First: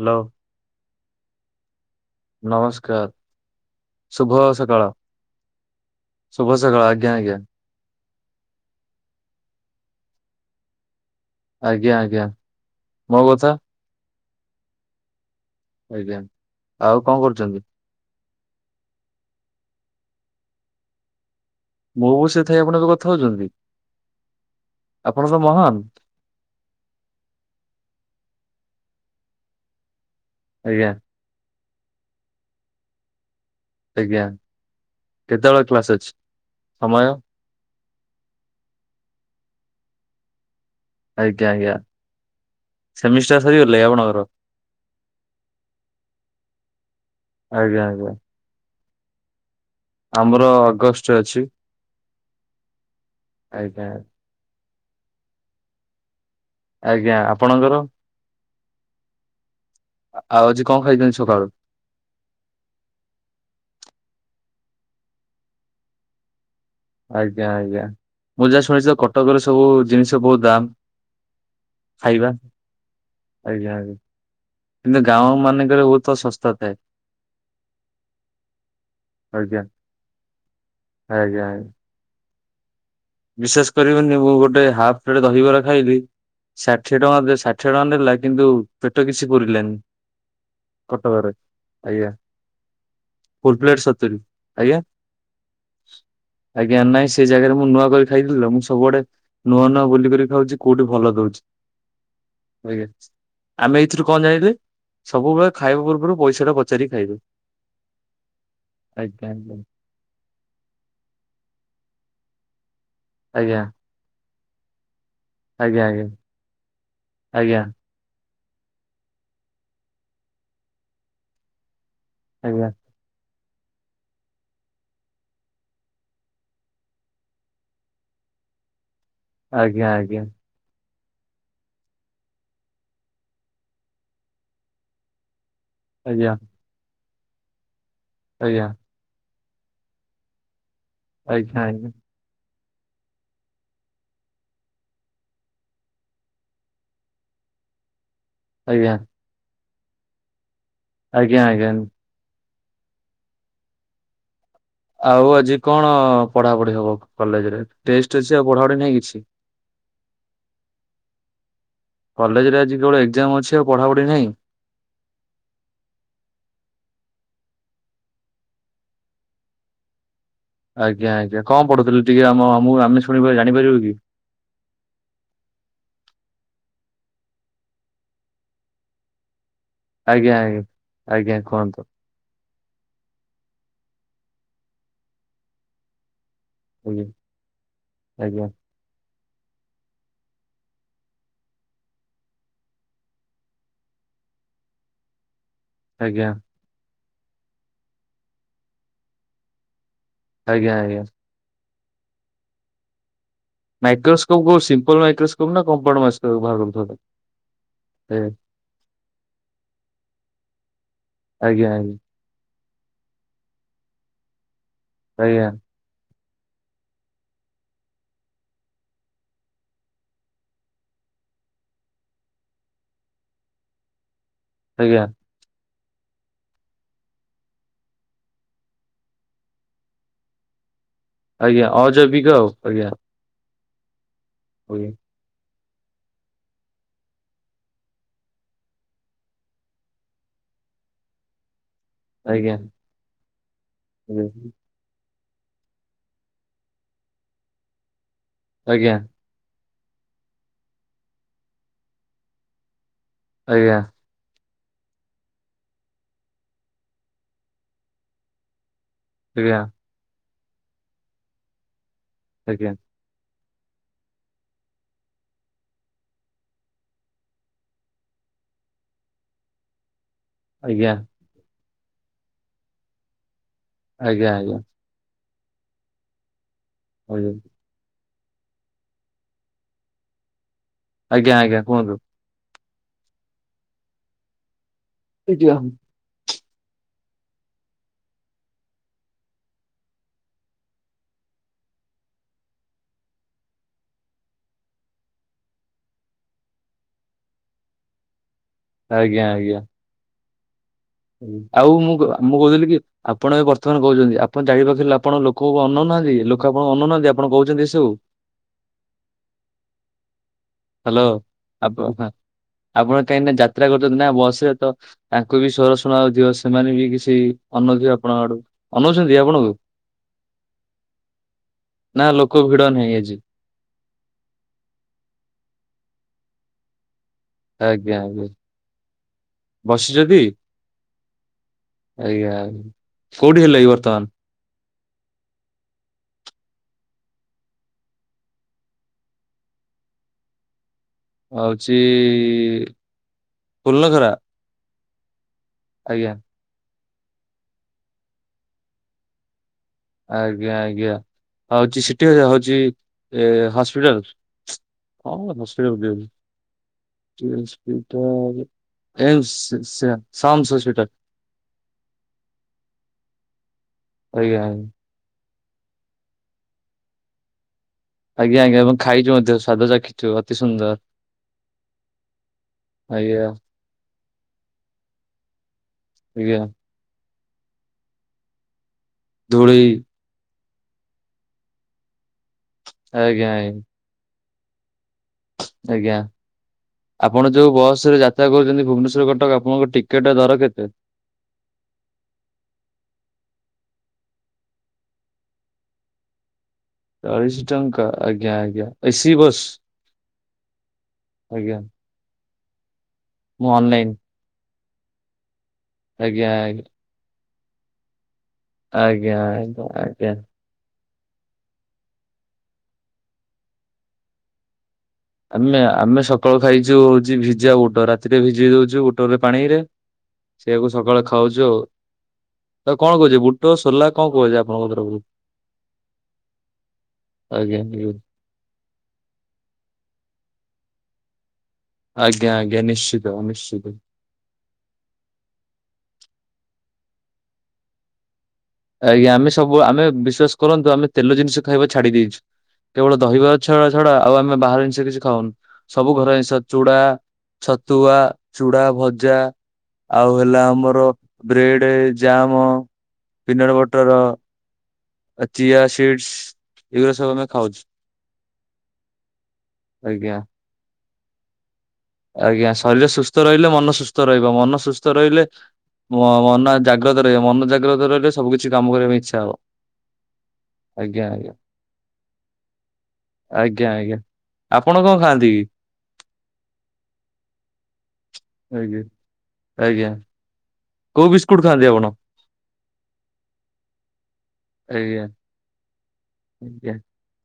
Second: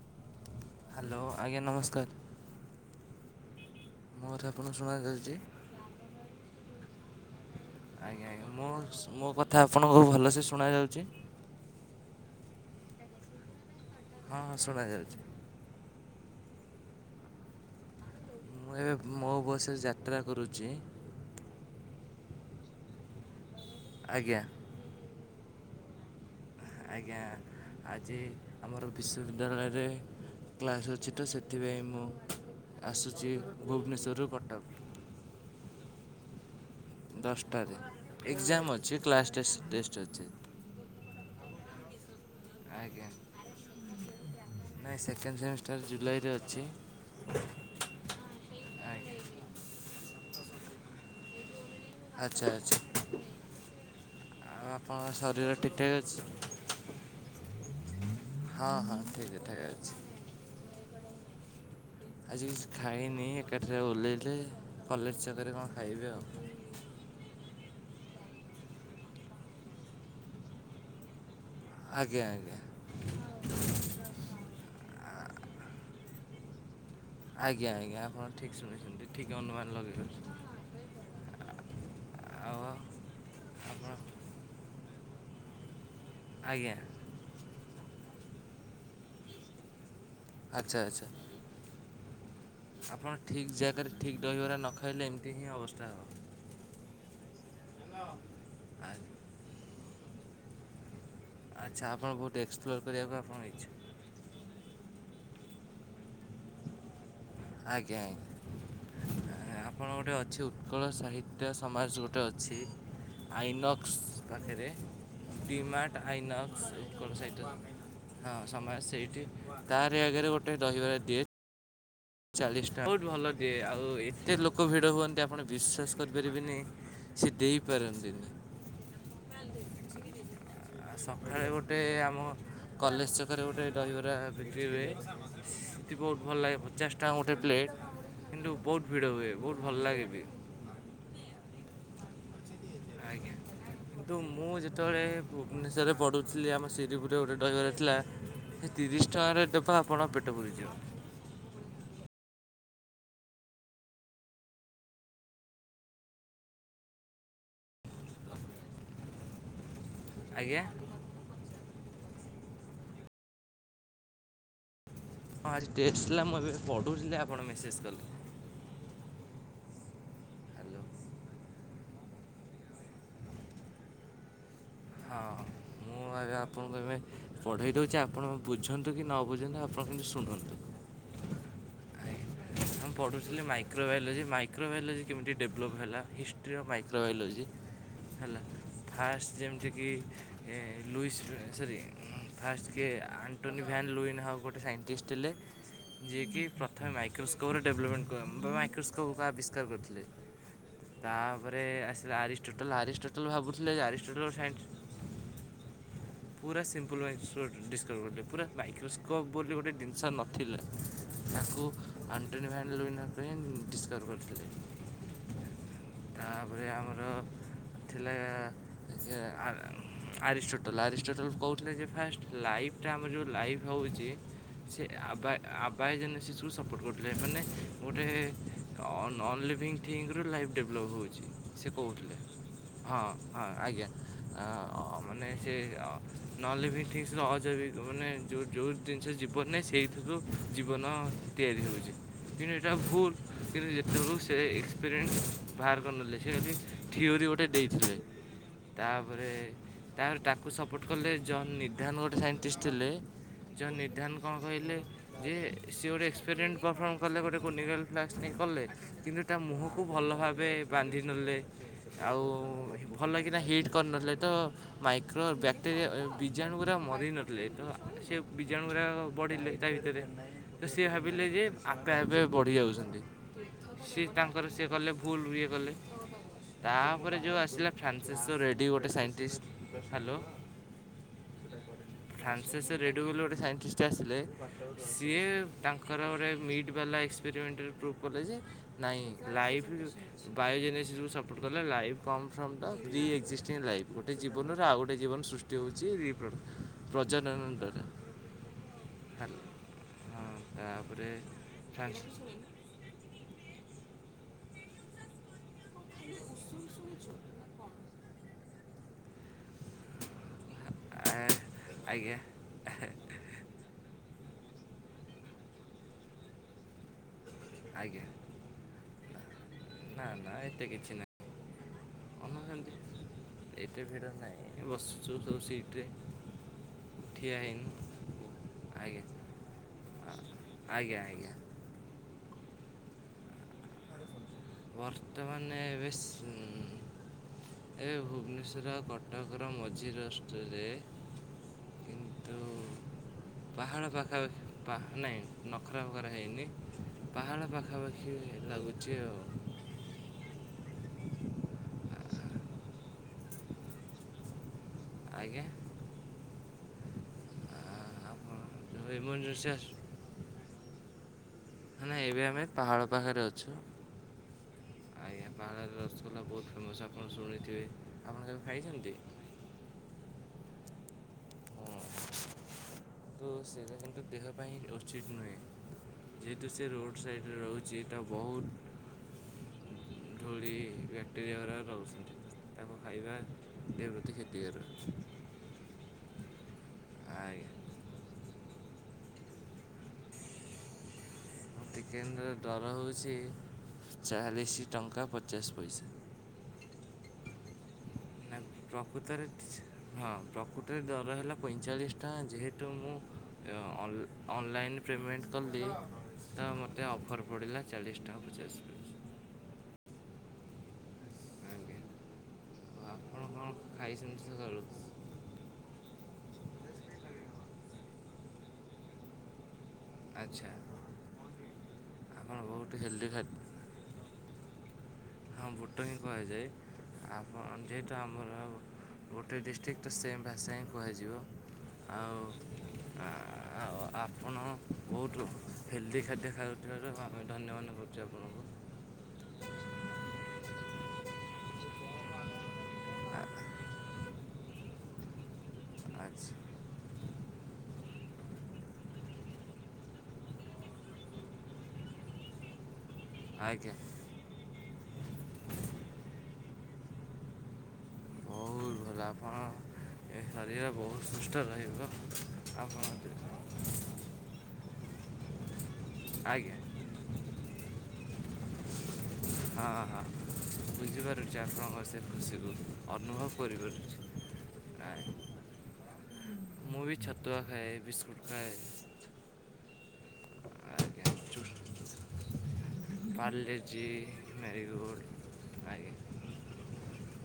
Hello. Hello ଆଜ୍ଞା ନମସ୍କାର। ନମସ୍କାର ମୋ ଶୁଭ କଥା ଆପଣଙ୍କୁ ସକାଳ ଶୁଣାଯାଉଛି? ଶୁଭ ସକାଳ ଆଜ୍ଞା ଆଜ୍ଞା। ଆଜ୍ଞା ଆଜ୍ଞା ମୁଁ ମୋ କଥା ଆପଣଙ୍କୁ ଭଲସେ ଶୁଣ ଯାଉଛି। ଆଜ୍ଞା ଆଜ୍ଞା ମୋ କଥା। ହଁ ହଁ ଶୁଣାଯାଉଛି। ଆଜ୍ଞା ଆଉ କଣ କରୁଛନ୍ତି। ମୁଁ ଏବେ ମୋ ବସ ଯାତ୍ରା କରୁଛି। ମୋ ବସ୍ ରେ ଥାଇ ଆପଣଙ୍କ କଥା ହଉଛନ୍ତି। ଆଜ୍ଞା। ଆପଣ ତ ମହାନ। ଆଜ୍ଞା ଆଜି ଆମର ବିଶ୍ୱବିଦ୍ୟାଳୟରେ କ୍ଲାସ୍ ଆଜ୍ଞା ଅଛି ତ ସେ ସେଥିପାଇଁ ମୁଁ ଆସୁଛି ଆଜ୍ଞା ଭୁବନେଶ୍ୱରରୁ କଟକ। କେତେବେଳେ କ୍ଲାସ ଅଛି। ସମୟ ଦଶଟାରେ ଏକ୍ଜାମ ଅଛି କ୍ଲାସ୍ ଟେସ ଟେଷ୍ଟ ଅଛି। ଆଜ୍ଞା ଆଜ୍ଞା ଆଜ୍ଞା ସେମିଷ୍ଟର ସରିଗଲା ଇ ଆପଣଙ୍କର? ନାଇଁ ସେକେଣ୍ଡ ସେମିଷ୍ଟାର ଜୁଲାଇରେ ଅଛି। ଆଜ୍ଞା ଆଜ୍ଞା ଆଜ୍ଞା ଆମର ଅଗଷ୍ଟ ରେ ଅଛି। ଆଚ୍ଛା ଆଚ୍ଛା ଆଜ୍ଞା ଆଉ ଆପଣଙ୍କର ଶରୀର ଠିକ ଠାକ ଅଛି। ଆଜ୍ଞା ଆପଣଙ୍କର? ହଁ ହଁ ଠିକ୍ ଠାକ୍ ଅଛି। ଆଉ ଆଜି କଣ ଖାଇଛନ୍ତି ସକାଳୁ? ଆଜି କିଛି ଖାଇନି ଏକାଠାରେ ଓହ୍ଲେଇଲେ କଲେଜ ଛକରେ କଣ ଖାଇବି ଆଉ। ଆଜ୍ଞା ଆଜ୍ଞା ମୁଁ ଯାହା ଶୁଣିଛି ମୋ କଟକରେ ସବୁ ଜିନିଷ ବହୁତ ଦାମ। ଆଜ୍ଞା ଖାଇବା ଆଜ୍ଞା ଆଜ୍ଞା ଆଜ୍ଞା। କିନ୍ତୁ ଗାଁ ଓ ମାନେଙ୍କରେ ବହୁତ୍ ଶସ୍ତା ଥାଏ। ଆଜ୍ଞା ଆଜ୍ଞା ଆପଣ ଠିକ ଶୁଣିଛନ୍ତି ଠିକ ଆଜ୍ଞା। ଅନୁମାନ ଲଗେଇ। ବିଶେଷ ଆପଣ କରିବନି ମୁଁ ଗୋଟେ ହାଫ ପ୍ଲେଟ ଦହିବରା ଖାଇଲି ଆଜ୍ଞା ଷାଠିଏ ଟଙ୍କା ଦେ ଷା ଠିଏ ଟଙ୍କା ନେଲା କିନ୍ତୁ ପେଟ କିଛି ପୁରିଲାନି ଆଚ୍ଛା ଆଚ୍ଛା କଟକରେ ଆଜ୍ଞା। ଆପଣ ଠିକ୍ ଫୁଲ୍ ପ୍ଲେଟ୍ ଜାଗାରେ ସତୁରି ଠିକ୍ ଦହିବରା ନ ଆଜ୍ଞା ଖାଇଲେ ଏମିତି ହିଁ ଅବସ୍ଥା ହେବ। ଆଜ୍ଞା ନାଇଁ ସେ ଜାଗାରେ ମୁଁ ନୂଆ କରି ଖାଇଥିଲି ତ ମୁଁ ସବୁଆଡେ ନୂଆ ନୂଆ ବୁଲିକରି ଖାଉଛି କୋଉଠି ଭଲ ଦଉ ଆଚ୍ଛା ଆପଣ ବହୁତ ଏକ୍ସପ୍ଲୋର କରିବାକୁ ଆପଣଙ୍କ ଆମେ ଏଇଥିରୁ କଣ ଇଚ୍ଛା। ଜାଣିଲେ ସବୁବେଳେ ଖାଇବା ପୂର୍ବରୁ ପଇସା ଟା ପଚାରିକି ଖାଇବୁ। ଆଜ୍ଞା ଆଜ୍ଞା ଆଜ୍ଞା ଆ-ଆପଣ ଗୋଟେ ଅଛି ଉତ୍କଳ ସାହିତ୍ୟ ସମାଜ ଗୋ ଟେ ଅଛି ଆଜ୍ଞା ଆଇନକ୍ସ ପାଖେରେ। ଆଜ୍ଞା ଡିମାର୍ଟ ଆଇନକ୍କ ଉତ୍କଳ ସାଇଟ୍ ଆଜ୍ଞା। ରେ। ହଁ ସମୟ ସେଇଠି ତାରି ଆଗରେ ଗୋଟେ ଦହିବାର ଦିଏ। ଚାଳିଶ ଆଜ୍ଞା ଟଙ୍କା ବହୁତ ଭଲ ଦିଏ ଆଉ ଏତେ ଲୋକ ଭିଡ଼ ହୁଅନ୍ତି ଆପଣ ବିଶ୍ୱାସ କରିପାରିବେନି ସେ ଦେଇପାରନ୍ତିନି। ଆଜ୍ଞା ଆଜ୍ଞା।। ଆ ସକାଳେ ଗୋଟେ ଆମ କଲେଜ ଛକରେ ଗୋଟେ ଦହିବରା ବିକ୍ରି ହୁଏ। ସେଠି ବହୁତ ଭଲ ଲାଗେ ପଚାଶ ଟଙ୍କା ଗୋଟେ ପ୍ଲେଟ କିନ୍ତୁ ବହୁତ ଭିଡ ହୁଏ ବହୁତ ଭଲ ଲାଗେବି। ଆଜ୍ଞା ଆଜ୍ଞା। ଆଜ୍ଞା। [inaudible] କିନ୍ତୁ ମୁଁ ଯେତେବେଳେ ଭୁବନେଶ୍ବରରେ ପଢୁଥିଲି ଆମ ଶିରିପୁରରେ ଗୋଟେ ଦହିବାର ଥିଲା। ଏ ତିରିଶ ଟଙ୍କାରେ ଦେବ ଆପଣଙ୍କ ପେଟ ପୁରିଯିବ। ଆଜ୍ଞା ଆଜ୍ଞା। ଆଉ ଆଜି କଣ ପଢାପଢି ହବ କଲେଜରେ ଟେଷ୍ଟ ଅଛି ଆଉ ପଢାପଢି ନାହିଁ କିଛି। [inaudible] ଆଜ୍ଞା। କଲେଜରେ ଆଜି କେବଳ ଏକ୍ଜାମ ଅଛି ଆଉ ପଢ଼ାପଢି ନାହିଁ। ହଁ ଆଜି ଟେଷ୍ଟ ଥିଲା ମୁଁ ଏବେ ପଢୁଥିଲି ଆପଣ ମେସେଜ କଲେ। ହ୍ୟାଲୋ ଆଜ୍ଞା ଆଜ୍ଞା କଣ ପଢୁଥିଲେ ଟିକେ ଆମ ମୁଁ ଆମେ ଶୁଣିପା ଜାଣିପାରିବୁ କି? ହଁ ମୁଁ ଏବେ ଆପଣଙ୍କୁ ଏବେ ପଢେଇ ଦଉଛି ଆପଣ ବୁଝନ୍ତୁ କି ନ ବୁଝନ୍ତୁ ଆ ଆପଣ ଶୁଣନ୍ତୁ ଆଜ୍ଞା ଆଜ୍ଞା କୁହନ୍ତୁ ମୁଁ ପଢୁଥିଲି ମାଇକ୍ରୋବାଇଲୋଜି ମାଇ ମାଇକ୍ରୋବାୟୋଲୋଜି କେମିତି ଡେଭଲପ୍ ହେଲା ହିଷ୍ଟ୍ରି ଅଫ୍ ଆଜ୍ଞା ମାଇକ୍ରୋବାୟୋଲୋଜି ହେଲା ଆଜ୍ଞା ଫାସ କି ଏ ଲୁଇସ୍ ସରି ଉଁ। ଫାର୍ଷ୍ଟ କିଏ ଆଣ୍ଟୋନି ଭ୍ୟାନ୍ ଲୁଇନ୍ ହବ ଗୋଟେ ସାଇଣ୍ଟିଷ୍ଟ ଥିଲେ। ଆଜ୍ଞା ଯିଏକି ପ୍ରଥମେ ମାଇକ୍ରୋସ୍କୋପର ଡେଭଲପମେଣ୍ଟ କ ବ ମାଇକ୍ରୋସ୍କୋପ କୁ ଆବିଷ୍କାର କରିଥିଲେ। ଆଜ୍ଞା ଆଜ୍ଞା। ତାପରେ ଆସିଲେ ଆରିଷ୍ଟୋଟଲ ଆରିଷ୍ଟୋଟଲ ଭାବୁଥିଲେ ଆରିଷ୍ଟୋଟଲ ମାଇକ୍ରୋସ୍କୋପ ସାଇ କୋଉ ସିମ୍ପଲ ମାଇକ୍ରୋସ୍କୋପ ନା କମ୍ପାଉଣ୍ଡ ମାଇସ୍କୋପ। ପୁରା ସିମ୍ପଲ ମାଇସ୍କୋ ଡି-ଡିସ୍କଭର କରିଥିଲେ ପୁରା ମାଇକ୍ରୋସ୍କୋପ୍ ବୋଲି ଗୋଟେ ଜିନିଷ ନଥିଲା। ଆକୁ ଆଜ୍ଞା ଆଜ୍ଞା ଆଣ୍ଟୋନି ଭ୍ୟାନ ଲୁଇନ ହଁ ଙ୍କ ହିଁ ଡିସକଭର୍ କରିଥିଲେ। ସେୟା। ତାପରେ ଆମର ଥିଲା ଯେ ଆରିଷ୍ଟୋଟଲ ଆରିଷ୍ଟୋଟଲ କହୁଥିଲେ ଯେ ଫାଷ୍ଟ ଲାଇଫ୍ଟା ଆମର ଯେଉଁ ଲାଇଫ୍ ହେଉଛି ସେ ଆଜ୍ଞା ଆ ବା ଆ ବାଏ ଜେନେସିସ୍କୁ ସପୋର୍ଟ କରୁଥିଲେ ମାନେ ଗୋଟେ ନନ୍ ଲିଭିଙ୍ଗ ଥିଙ୍ଗରୁୁ ଲାଇଫ୍ ଡେଭଲପ୍ ହୁଏ। ଆଜ୍ଞା ଅଜୈବିକ ଆଉ ଆଜ୍ଞା। ହଁ ଆଜ୍ଞା। ହୁଏ। ଅ ମାନେ ସେ ନହଲେ ବି ଠିକ୍ସ ଅଜୈବିକ ମାନେ ଯେଉ ଯେଉଁ ଜିନିଷ ଯିବନ ନାହିଁ ସେଇଥିରୁ। ଜୀବନ ତିଆରି ହେଉଛି କିନ୍ତୁ ଆଜ୍ଞା ଏଇଟା ଭୁଲ। କିନ୍ତୁ ଯେତେବେଳ ସେ ଏକ୍ସପେରିଏନ୍ସ ବାହାର କରିନେଲେ ସେଠି ଥିଓରି ଗୋଟେ ଦେଇଥିଲେ। ଆଜ୍ଞା। ତାପରେ ତାକୁ ସପୋର୍ଟ କଲେ ଜନ୍ ନିଧାନ ଗୋଟେ ସାଇଣ୍ଟିଷ୍ଟ ଥିଲେ। ଆଜ୍ଞା ଯୋ ଆଜ୍ଞା ନିର୍ଦ୍ଧାର କଣ? କହିଲେ ଯେ ସିଏ ଗୋଟଏ ଏକ୍ସପେରିମେଣ୍ଟ୍ ପରଫର୍ମ କଲେ ଗୋଟେ କୋନିକାଲ୍ ଫ୍ଲାସ୍ ନେଇ କଲେ। କିନ୍ତୁ ତା ମୁହଁକୁ ଭଲ ଭାବେ ବାନ୍ଧିିନେଲେ ଆଉ ଆଜ୍ଞା ଭଲ କିନା ହିଟ୍ କରିନଥିଲେ ତ ମାଇକ୍ରୋ ବ୍ୟାକ୍ଟେରିଆ ଵୀଜାଣୁ ଗୁରା ମରି ନଥିଲେ ତ ସେ ଵୀଜାଣୁ ଗୁରା ବଢିଲେ ତା ଭିତରେ ତ ସିଏ ଭାବିଲେ ଯେ ଆପେ ଆପେ ବଢି ଯାଉଛନ୍ତି। ସି ଆଜ୍ଞା ଆଜ୍ଞା ତାଙ୍କର ଆଜ୍ଞା। ସିଏ କଲେ ଭୁଲ ଇଏ କଲେ ତାପରେ ଯୋଉ ଆଜ୍ଞା ଆସିଲା ଫ୍ରାନ୍ସିସ୍। ତ ରେଡି ଗୋଟେ ସାଇଣ୍ଟିଷ୍ଟ ହ୍ୟାଲୋ। ଆଜ୍ଞା ଆଜ୍ଞା କୁହନ୍ତୁ। ପ୍ରଫେସର ରେଡ଼ୁ ବୋଲି ଗୋଟେ ସାଇଣ୍ଟିଷ୍ଟ ଆସିଲେ ସିଏ ଆଜ୍ଞା ତାଙ୍କର ଗୋଟେ ମି୍ ଲା ଏକ୍ସପେରିମେଣ୍ଟରେ ପ୍ରୁଭ୍ କଲେ ଯେ ନାଇଁ ଲାଇଫ ବାୟୋଜେନେସୁ ସପୋର୍ଟ କଲେ। ଲାଇଭ କନ ଫ୍ରମ ଟା ଦିଏଗ ଶିଷ୍ଟିମ ଲାଇଫ୍ ଗୋଟେ ଜୀବନରେ ଆଉ ଗୋଟେ ଜୀବନ ସୃଷ୍ଟି ହେଉଛି ପ୍ରଜନନ ଦ୍ଵାରା। ଆଜ୍ଞା ଆଜ୍ଞା। ହଁ ତାପରେ ଆଉ ମୁଁ ଫ୍ରାନ୍ସ ମୁଁ କହୁଥିଲି କି ଆପଣ ଏ ବର୍ତ୍ତମାନ କହୁଛନ୍ତି ଆପଣ ଜାଣି ପାଖ ଆପଣ ଲୋକ ଅନଉନାହାନ୍ତି ଲୋକ ଆପଣଙ୍କୁ ଅନନାହାନ୍ତି ଆପଣ କହୁଛନ୍ତି ଏ ସବୁ। ହ୍ୟାଲୋ ଆପ ଆଜ୍ଞା ଆପଣ କାହିଁକିନା ଯାତ୍ରା କରୁଛନ୍ତି ନା ବସ୍। ତ ତାଙ୍କୁ ବି ସ୍ୱର ଶୁଣାଥିବ ସେମାନେ ବି କିଛି ଅନଉଥିବେ ଆଜ୍ଞା ଆପଣଙ୍କ ଆଡୁ। ଅନଉଛନ୍ତି ଆପଣଙ୍କୁ। ନା ନା ଏତେ କିଛି ନାହିଁ ନା ଅନ ଲୋକ ଭିଡ ସେମିତି ନାହିଁ ଆଜି। ଏତେ ଭିଡ଼ ନାହିଁ ବସୁଛୁ ସବୁ ସିଟ୍ରେ। ଆଜ୍ଞା ଆଜ୍ଞା ଠିଆହେଇନୁ ଆଜ୍ଞା ବସିଛନ୍ତି ଆଜ୍ଞା ଆଜ୍ଞା। ଆଜ୍ଞା କୋଉଠି ହେଲେ ଏ ବର୍ତ୍ତମାନ। ବର୍ତ୍ତମାନ ଏବେ ଶିଉଁ ଏ ଭୁବନେଶ୍ୱର କଟକର ମଝି ରାଷ୍ଟରେ। ହଉଛି ପାହାଡ଼ ଫୁଲନଗରା। ପାଖାପାଖି ପା ନହିଁ ନଖରା ଫଖରା ହେଇନି ପାହାଳ ପାଖାପାଖି ଲାଗୁଛି ଆଉ। ଆଜ୍ଞା ଆଜ୍ଞା ହଉଛି ସେଠି ହଉଛି ଏ ହସ୍ପିଟାଲ। [unintelligible] ଆଜ୍ଞା ଆପଣ ଯେଉଁ ଏ ମ ଏମର୍ଜେନ୍ସି ଆସୁ ସେ ଶମସ ହସ୍ପିଟାଲ। ନା ଏବେ ଆମେ ପାହାଳ ପାଖରେ ଅଛୁ। ଆଜ୍ଞା। ଆଜ୍ଞା ପାହାଡଳର ରସଗୋଲା ବହୁତ ଫେମସ୍ ଆପଣ ଶୁଣିଥିବେ। ଆପଣ ଆଜ୍ଞା କେବେ ଆଜ୍ଞା ଏବଂ ଖାଇଛନ୍ତି? ଖାଇଛୁ ମଧ୍ୟ ସ୍ୱାଦ ଚାଖିଛୁ ଅତି ସୁନ୍ଦର। ହଁ ଆଜ୍ଞା ତ ସେଟା କିନ୍ତୁ ଦେହ ପାଇଁ ଉଚିତ ନୁହେଁ। ଆଜ୍ଞା ଯେହେତୁ ସେ ରୋଡ଼ ସାଇଡ଼ରେ ରହୁଛି ଏଟା ବହୁତ ଧୂଳି। ଧୋଳି ବ୍ୟାକ୍ଟେରିଆ ଗାରା ରହୁଛନ୍ତି ତାକୁ ଖାଇବା ଆଜ୍ଞା ଦେ ବୃତି କ୍ଷତିକାର ଅଛି। ଆଜ୍ଞା ଆପଣ ଆଜ୍ଞା ଯୋଉ ବସରେ ଯାତ୍ରା କରୁଛନ୍ତି। ଭୁବନେଶ୍ୱର କଟକ ଆପଣଙ୍କ ଟିକେଟ୍ ଦର କେତେ। ମୋ ଟିକେଟର ଡର ହେଉଛି ଚାଳିଶ ଟଙ୍କା ପଚାଶ ପଇସା। ଚାଳିଶ ଟଙ୍କା। ଆଜ୍ଞା ନା ଆଜ୍ଞା ଏସି ପ୍ରକୃତରେ ବସ୍ ହଁ ପ୍ରକୃତରେ ଦର ହେଲା ଆଜ୍ଞା ପଇଁଚାଳିଶ ଟଙ୍କା ଯେହେତୁ ତ ମୁଁ ମୁଁ ଅନଲାଇନ ଅନଲାଇନ୍ ପେମେଣ୍ଟ କଲି ଆଜ୍ଞା ତ ଆଜ୍ଞା ମୋତେ ଅଫର୍ ପଡ଼ିଲା ଚାଳିଶ ଟଙ୍କା ପଚାଶ ପଇସା ଆଜ୍ଞା ଆା ଆଜ୍ଞା ଆଜ୍ଞା ଆପଣ କଣ ଖାଇଛନ୍ତି ସଖାଳୁ? ଆମେ ଆମେ ସକାଳୁ ଖାଇଛୁ ହଉଛି ଭିଜା ବୁଟ ରାତିରେ ଭିଜେଇ ଦଉଛୁ ବୁଟରେ ପାଣିରେ। ଆଚ୍ଛା ସେଆକୁ ସକାଳେ ଖାଉଛୁ ଆଉ। ଆପଣ ବହୁତ ଆ କଣ ହେଲ୍ଦି କହୁଛ ଖାଦ୍ୟ ବୁଟ ସୋଲା କଣ କହୁଛି ଆପଣଙ୍କ ତରଫରୁ? ହଁ ବୁଟ ହିଁ କୁହାଯାଏ। ଆପଣ ଆଜ୍ଞା ଯେହେତୁ ଆମର ଗୋଟେ ଡିଷ୍ଟ୍ରିକ୍ଟ। ତ ସେମ୍ ଭାଷା ହିଁ କୁହାଯିବ। ଆଉ ଆଜ୍ଞା ଆଜ୍ଞା ନିଶ୍ଚିତ ଆ ନିଶ୍ଚିତ। ଆପଣ ବହୁତ ହେଲ୍ଦି ଖାଦ୍ୟ ଖାଉଥିବାରୁ ଆମେ ଧନ୍ୟବାନ କରୁଛୁ ଆଉ। ଆଜ୍ଞା ଆମେ ସବୁ ଆମେ ବିଶ୍ଵାସ କରନ୍ତୁ ଆମେ ତେଲ ଜିନିଷ ଖାଇବା ଛାଡି ଦେଇେଛୁ। କେବଳ ଦହିବା ଛ ଛଡା ଆଉ ଆମ ଆମେ ବାହାର ଜିନିଷ କିଛି ଖାଉନୁ ସବୁ ଘର ଜିନିଷ ଆଚ୍ଛା ଚୁଡା ଛତୁଆ ଚୁଡା ଭଜା ଆଉ ହେଲା ଆମର ବ୍ରେଡ ଜାମ ପିନ୍ନର ଆଜ୍ଞା ବୋଟର ଆ ଚିଆ ସିଡସ ଏଇଗୁଡା ସବ ଆମେ ଖାଉଚୁ। ବହୁତ ଭଲ ଆପଣ ଏ ଶରୀର ବହୁତ ସୁସ୍ଥ ରହେ? ଆଜ୍ଞା ଶରୀର ସୁସ୍ଥ ରହିଲେ ମନ ସୁସ୍ଥ ରହିବ ମନ ସୁସ୍ଥ ରହିଲେ ମ ମନ ଆଜ୍ଞା ଜାଗ୍ରତ ରହିବ ମନ ଜାଗ୍ରତ ରହିଲେ ସବୁ କିିଛି କାମ କରିବା ପାଇଁ ଇଚ୍ଛା ହବ। ହଁ ହଁ ଆଜ୍ଞା ଆଜ୍ଞା ବୁଝିପାରୁଛି ଆପଣଙ୍କ ସେ ଖୁସିକୁ ଅନୁଭବ ଆଜ୍ଞା ଆଜ୍ଞା କରିପାରୁଛି। ଆପଣ କଣ ଆଜ୍ଞା ଖାଆନ୍ତି କି? ମୁଁ ବି ଛତୁଆ ଖାଏ ବିସ୍କୁଟ୍- ଖାଏ ଆଜ୍ଞା ଆଜ୍ଞା। କୋଉ ବିସ୍କୁଟ ଖାଆନ୍ତି ଆପଣ? ପାରଲିଜି ଆଜ୍ଞା ମ୍ୟାରିଗୋଲ୍ଡ ଆ ଆଜ୍ଞା।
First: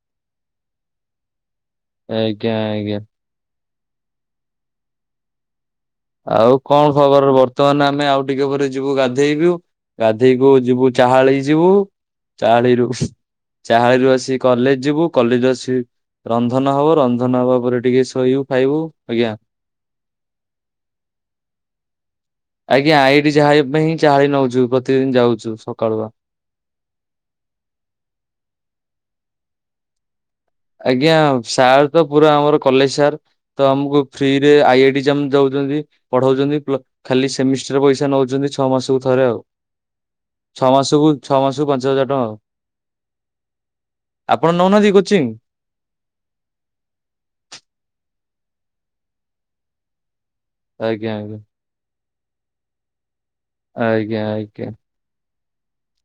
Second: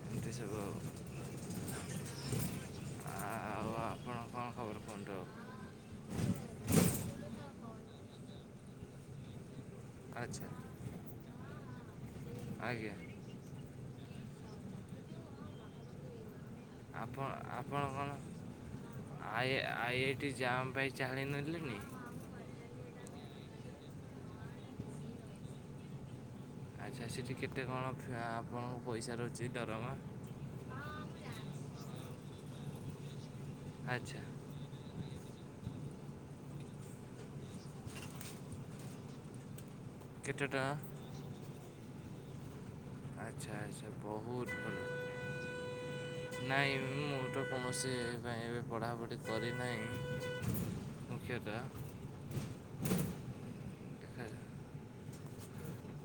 [inaudible] ଆଜ୍ଞା ଆଜ୍ଞା। ଆଉ ଆପଣ କଣ ଖବର କୁହନ୍ତୁ ଆଉ? ଆଉ କଣ ଖବର ବର୍ତ୍ତମାନ ଆମେ ଆଉ ଟିକେ ପରେ ଯିବୁ ଗାଧେଇବୁ ଆଚ୍ଛା। ଗାଧେଇକୁୁ ଯିବୁ ଚାହାଳି ଯିବୁ ଚାହାଳିରୁୁ ଆଜ୍ଞା ଚାହାଳିରୁ ଆସିିକ କଲେଜ ଯିବୁ କଲେଜ ଆସି ର ରନ୍ଧନ ହବ ଆପଣ ରନ୍ଧନ ହବା ପରେ ଆପଣ ଟିକେ କଣ ଶୋଇବୁ ଖାଇବୁ ଆଜ୍ଞା। ଚାଳି ନେଲଣିି [inaudible] ସେଠି ଯାହାବା ପାଇଁ ହିଁ ଚା ନଉଛୁ ପ୍ରତିଦିନ ଯାଉଛୁ ସକାଳୁ ବା। ଆଚ୍ଛା ସେଠି କେତେ କଣ ଖା ଆପଣଙ୍କୁ ପଇସା ରହୁଛି ଦରମା? ଆଜ୍ଞା ସାର୍ ତ ପୁରା ଆମର କଲେଜ ସାର୍। ତ ଆମକୁ ଆଚ୍ଛା ଫ୍ରିରେ ଆଇ ଆଇ ଯାମ ଦେଉଛନ୍ତି। ପଢଉଛନ୍ତି ଖାଲି ସେମିଷ୍ଟର ପଇସା ନଉଛନ୍ତି ଛଅ ମାସକୁ ଥରେ ଆଉ। କେତେ ଟଙ୍କା? ଛଅ ମାସକୁ ଛଅ ମାସକୁ ପାଞ୍ଚ ହଜାର ଟଙ୍କା ଆଉ। ଆଚ୍ଛା ଆଚ୍ଛା ବହୁତ ଆପଣ ଭଲ। ନଉନାହାନ୍ତି କୋଚିଂ? ନାଇଁ ମୁଁ ତ କୌଣସି ପାଇଁ ଏବେ ପଢ଼ାପଢ଼ି କରିନାହିଁ। ଆଜ୍ଞା ଆଜ୍ଞା। ମୁଖ୍ୟତଃ [unintelligible] ଆଜ୍ଞା ଦେଖାଯାଉ ଆଜ୍ଞା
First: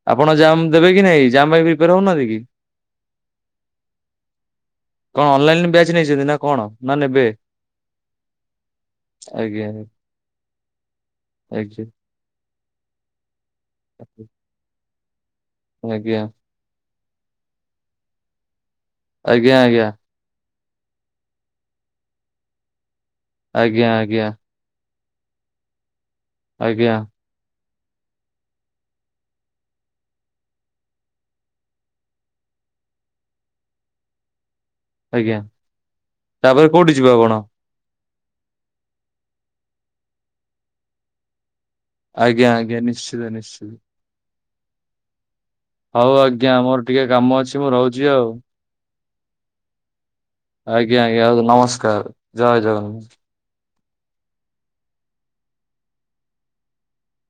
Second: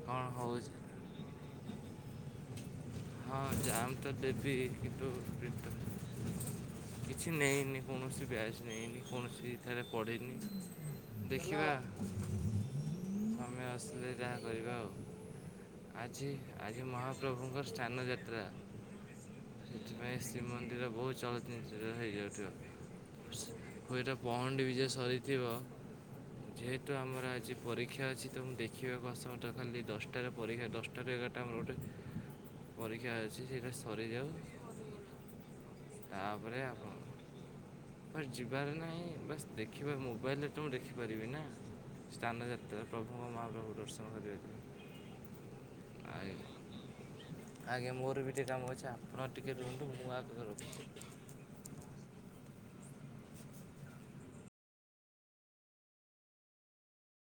କଣ ଆପଣ ଜାମ୍ ହେଉଛି। ଦେବେ କି ନାଇଁ ଜାମ୍ ପାଇଁ ପ୍ରିପେୟାର ହଉନାହାନ୍ତି କି? ହଁ ଜାମ୍ ତ ଦେବି କିନ୍ତୁ କଣ ଅନଲାଇନ ପ୍ରିପା। ବ୍ୟାଚ୍ ନେଇଛନ୍ତି ନା କଣ ନା ନେବେ କିଛି ନେଇନି କୌଣସି ବ୍ୟାଚ ନେଇନି କୌଣସି ଆଜ୍ଞା ଠାରେ ପଢିନି। ଦେଖିବା। ଆଜ୍ଞା। ତମେ ଆସିଲେ ଯାହା କରିବା ଆଉ ଆଜ୍ଞା ଆଜି ଆଜି ମହାପ୍ରଭୁଙ୍କ ସ୍ଥାନ ଯାତ୍ରା। ଆଜ୍ଞା ଆଜ୍ଞା। ପୁରୀରେ ବହୁତ୍ ଚଳଚଞ୍ଚଳ ହେଇଯାଉଥିବ ଆଜ୍ଞା ହୁଏତ ଆଜ୍ଞା ପହଣ୍ଡି ବିଜେ ସରିଥିବ ଆଜ୍ଞା ଯେହେତୁ ଆମର ଆଜି। ପରୀକ୍ଷା ଅଛି ତ ମୁଁ ଦେଖିବାକୁ ଅସମର୍ଥ ହେଲି ଦଶଟାରେ ପରୀକ୍ଷା ଦଶଟାରୁ ଏଗାରଟା ଆମର ଗୋଟେ। ପରୀକ୍ଷା ଅଛି ସେଟା ସରିଯାଉ। ଆଜ୍ଞା ତାପରେ କୋଉଠି ଯିବେ ଆପଣ? କୁଆଡ଼େ ଯିବାର ନାହିଁ ବାସ ଦେଖିବା ମୋବାଇଲରେ ତ ମୁଁ ଦେଖିପାରିବି ନା। ସ୍ଥାନ ଆଜ୍ଞା ଆଜ୍ଞା ଯାତ୍ରା ନିଶ୍ଚିତ ପ୍ରଭୁଙ୍କ ନିଶ୍ଚିତ। ମହାପ୍ରଭୁ ଦର୍ଶନ କରିବା। [unintelligible] ହଉ ଆଜ୍ଞା ମୋର ଟିକେ କାମ ଅଛି ମୁଁ ଆଜ୍ଞା ରହୁଛି ମୋର ଆଉ। ବି ଟିକେ କାମ ଅଛି ଆପଣ ଟିକେ ରୁହନ୍ତୁ ମୁଁ ଆ ଆଜ୍ଞା ଆଜ୍ଞା ଆଉ ନମସ୍କାର ଜୟ ଜଗନ।